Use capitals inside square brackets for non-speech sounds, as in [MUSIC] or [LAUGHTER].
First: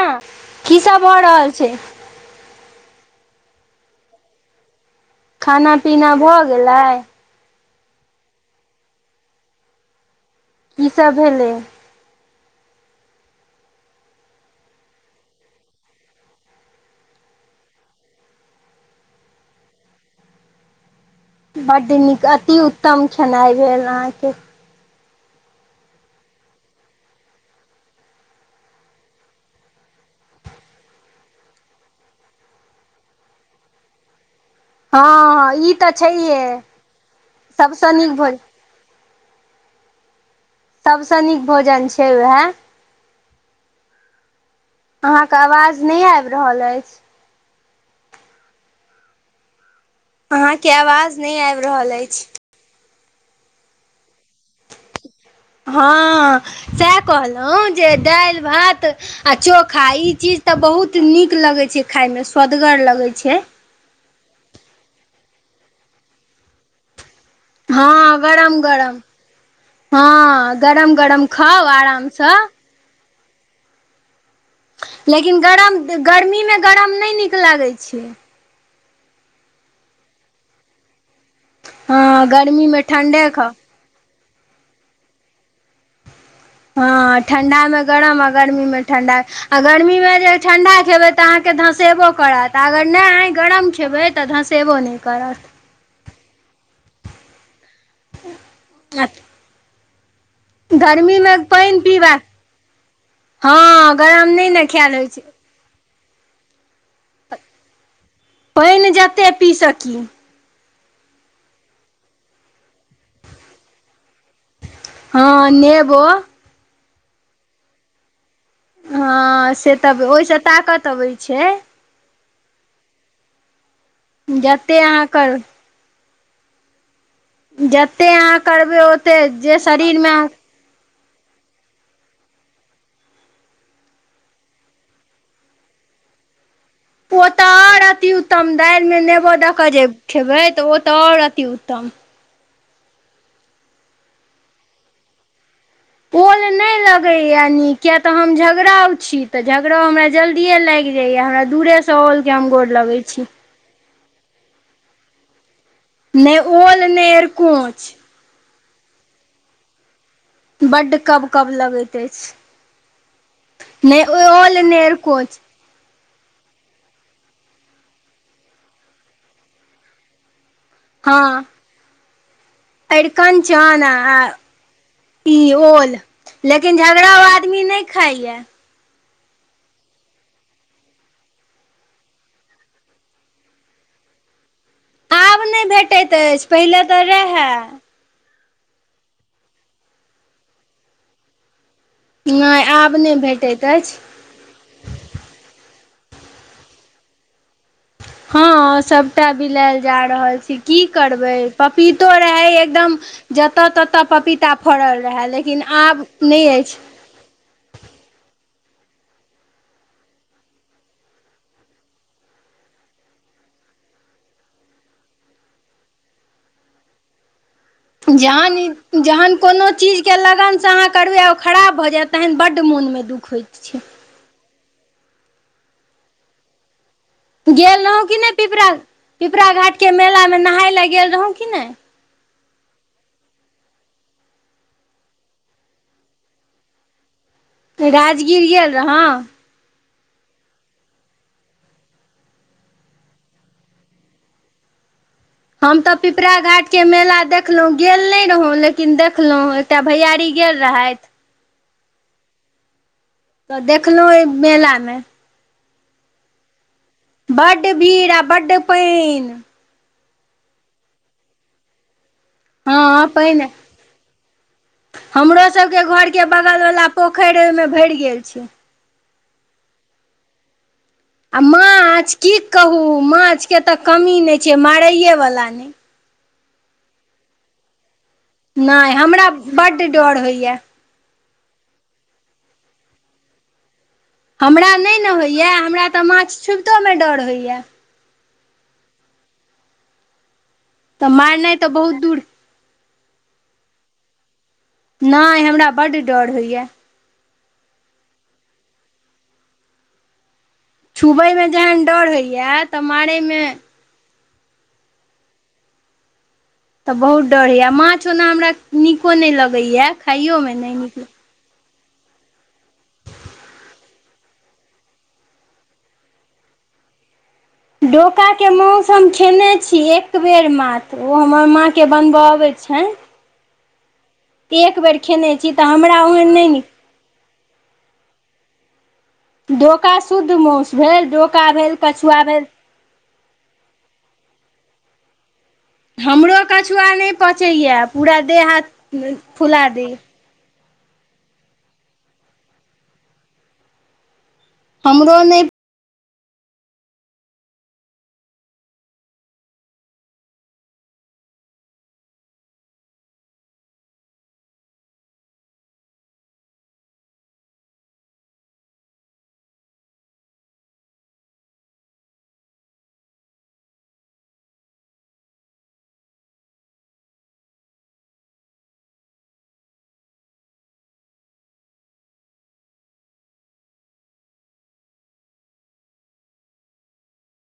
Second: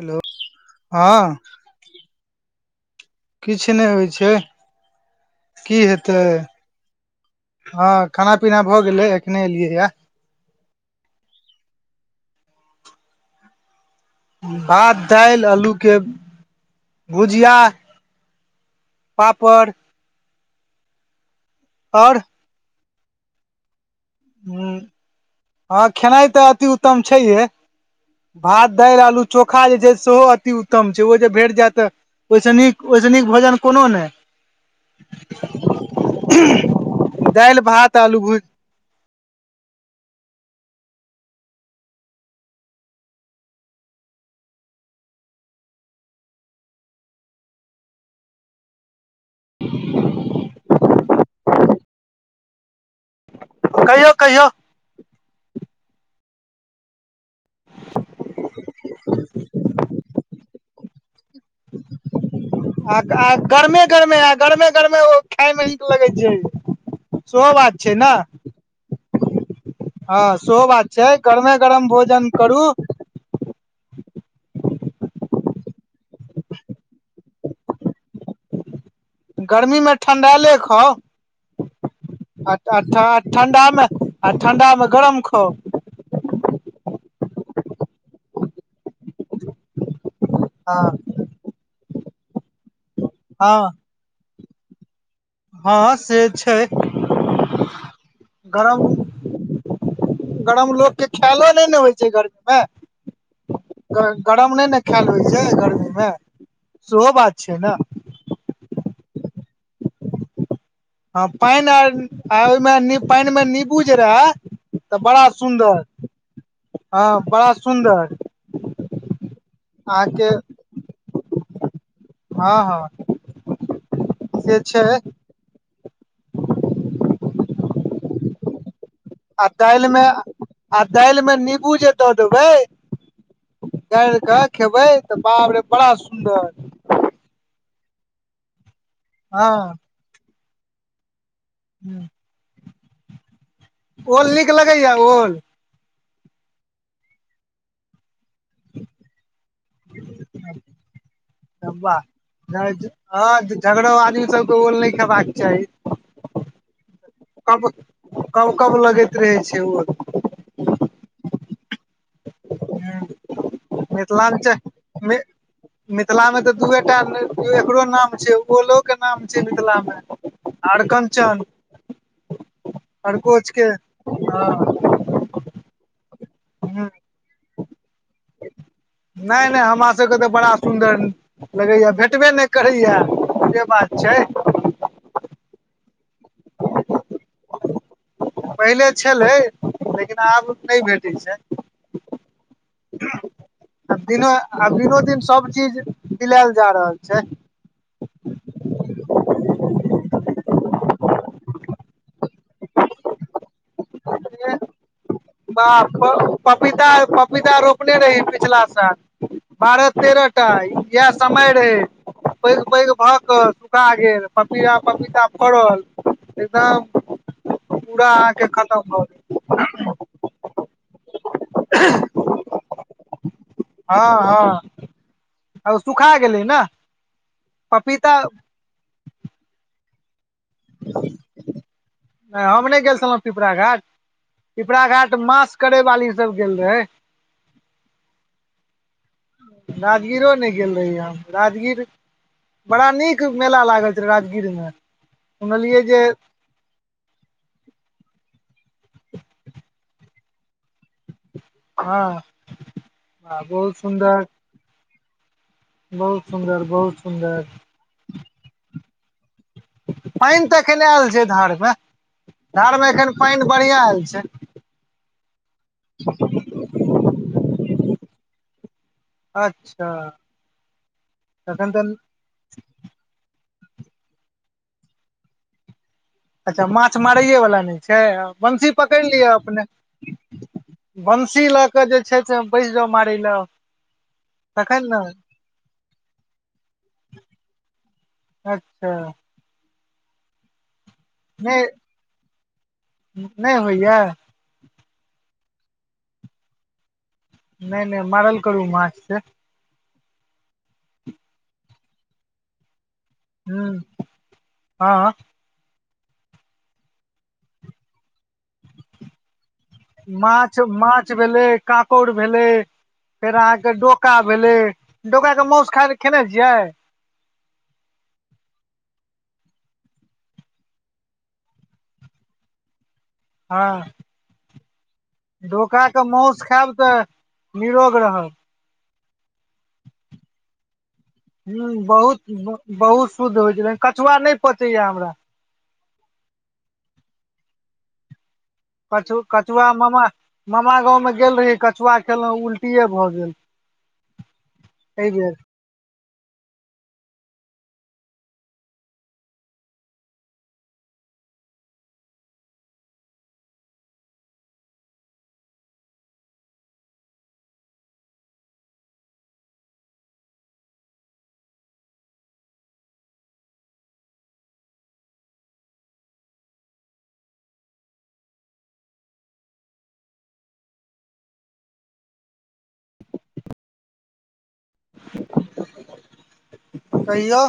Hello कीसब भऽ रहल छै किछ नहि होइ छै खाना की पीना हेतै भऽ गेलै हँ खाना पीना भऽ गेलै एखने एलियैए कीसभ भेलै भात दाल आलूकें भुजिया पापड़ बड आओर नीक अत्ति उत्तम खेनाय भेल अहाँ के ह्म हाँ खेनाई तऽ अति उत्तम छैहे भात दालि आलू चोखा जे छै सेहो अति उत्तम छै ओ जे भेट जाय तऽ ओहिसँ नीक ओहिसँ नीक भोजन कोनो नहि हाँ हाँ ई तऽ छैहे दालि सभसँ भात नीक आलू भोजन भुज सभसँ नीक भोजन छै उएह अहाँके आवाज नहि आबि रहल अइछ अहाँके आवाज नहि आबि रहल अइछ कहियौ कहियौ हाँ सएह कहलहुँ जे दालि भात आ चोखा ई चीज तऽ बहुत नीक लगै छै खायमे स्वदगर लगै आ छै गरमे गरमे आ गरमे गरमे ओ खायमे नीक लगैत छै सेहो बात हँ छै ना गरम गरम हाँ हँ सेहो बात गरम छै गरम गरमे खाउ गरम भोजन आरामसँ करू लेकिन गरम गर्मीमे गरम नहि नीक लागै छै गर्मीमे ठंडेले खाउ हँ गर्मीमे आ ठण्डे खाउ ठण्डामे आ ठण्डामे गरम खाउ हाँ ठण्डा मे गरम आ गर्मी मे ठंडा आ गर्मी मे [UNINTELLIGIBLE] नहि हँ गरम हँ खेबै तऽ धसेबो नहि करत हँ से [INAUDIBLE] गरम आठ गरम लोककेँ खायलो नहि ने पानि होइ छै पीबाक गर्मीमे गरम नहि ने खायल होइत छैक गर्मीमे सेहो बात छै ने पान जेते पी सकी ह पाइन आर ओहिमे पाइन मे नीबू जे रहे तऽ बड़ा हँ सुन्दर नेबो हू बड़ा सुन्दर हाँ से तऽ अहाँके ओहिसे ताकत अबैत छै हाँ हाँ जते अहाँ कल जतेक अहाँ करबय ओतेक जे शरीरमे दाल मे नीबू जे दऽ देबै गाइर क खेबैय त बाप रे बड़ा सुन्दर। ओ त आओर अतिउत्तम दालिमे नेबो द क हँ जे खेबैय त ओ त आओर अतिउत्तम। ओल नीक लगैए ओल? ओल नै लगैए नीक, किये त हम झगड़ाउ छी त झगड़ाउ हमरा जल्दिए लागि जाइये हमरा दुरे वाह सँ ओल केँ हम गोर लगैय छी। हँ झगड़ो आदमी सबकेँ ओल नहि खेबाक चाही। नहि ओल नहि एरकोंच। कब-कब लगैत रहैय छैय ओल। बड्ड कब कब लगैत अइछ, नै ओल नै मिथिलाञ्चल मे एरकोंच। मिथिलामे त दुइए टा नै एकरो नाम छैय ओलोकेँ नाम छैय मिथिलामे। आरकनचन। अरिकनचन आ इ ओल लेकिन ह झगड़ाउ आदमी नै खाइये। नै-नै हमरासभकेँ त बड़ा सुन्दर लगैए भेटबे नै करैए से बात छैय। आब नै भेटैत अइछ पहिले त रहैय। पहिले छलैय लेकिन आब नै भेटैय छैय। नहि आब नहि भेटैत अछि आब दिनोदिन सब चीज बिलायल जा रहल छैय। हँ, सभटा बिलायल जा रहल छैय की करबैय पपीतो रहैय एकदम जत-तत पपीता फड़ल रहैय लेकिन बाह, आब नहि अछि पपीता आर पपीता रोपने रहियै पिछला साल, बारह-तेरह टा एह समय रहैय पैघ-पैघ भ क सुखा गेल, पपीड़ा-पपीता फड़ल। एकदम पूरा अहाँके जहन खतम भ गेल। नीक सँ अहाँ करबै आ ओ खराब भ जायत तहन बड्ड मोनमे दुःख होय छैय। हँ-हँ। ओ सुखा गेलैय न। गेल रहौंउ की नै पिपरा, पिपरा घाटके मेलामे नहाय लए गेल रहौंउ की नहि। नै-हम-नै गेल छलहुँ पिपरा घाट। पिपरा घाट मास करैय वाली सब गेल रहैय। राजगीर गेल रहौंउ? राजगीरो नै गेल रहि हम, राजगीर बड़ा नीक मेला लागल छलैय राजगीरमे। हम त पिपरा घाट के मेला देखलहुँ, गेल नै रहौंउ लेकिन देखलहुँ एकटा भैयारी गेल रहथि। हँ, ह तऽ बहुत देखलहुँ एहि सुन्दर मेलामे बहुत सुन्दर बहुत। सुन्दर बड्ड भीड़ आ बड्ड पाइन। पाइन त एखैन आएल छैय धारमे। धारमे हँ एखैन पाइन बढ़िया आएल छैय। हमरोसबके घरके बगलवला पोखरि ऐ ओहिमे भरि गेल छैय। अच्छा। आ तखन तऽ माछ, की कहू माछ के त कमी नै छैय मारैएवला नै अच्छा माछ मारैएवला नै छैय, बनसी नहि पकड़ि हमरा लिअ अपने। बड्ड डर होइए बनसी ल क जे छैय से बैस जाउ मारैय लए। हमरा नै ने होइए हमरा त माछ छुबितोमे डर होइए। अच्छा। तऽ मारनै नहि तऽ बहुत दूर नहि होइए नहि हमरा बड्ड डर होइया नहि नहि मारल करु माछ से छुबैयमे जहन डर होइया तऽ मारैमे हाँ तऽ बहुत डर होय माछ ओना हमरा नीको नहि लग माछ माछ भेलै काकोड़ भेलै फेर अहाँके डोका भेलै डोकाके मास खायइ लेलऽ खेने छियै डोकाके मास हम खेने छी एक बेर मात्र ओ हमर माँके बनबय अबैत छै हाँ एक बेर खेने छी तऽ डोकाके हमरा ओहन मासु नहि नीक खायब तऽ निरोग रहब डोका शुद्ध माउस भेल डोका भेल ह्म बहुत कछुआ भेल बहुत शुद्ध होइ छल कछुआ नहि पचै या हमरा हमरो कछुआ नहि पचैए पूरा देह हाथ कछु फुला कछुआ दे मामा मामा गाँव में गेल रही कछुआ खेलहुँ उल्टीे भए गेल एहि हमरो बेर नहि [INAUDIBLE] कहियौ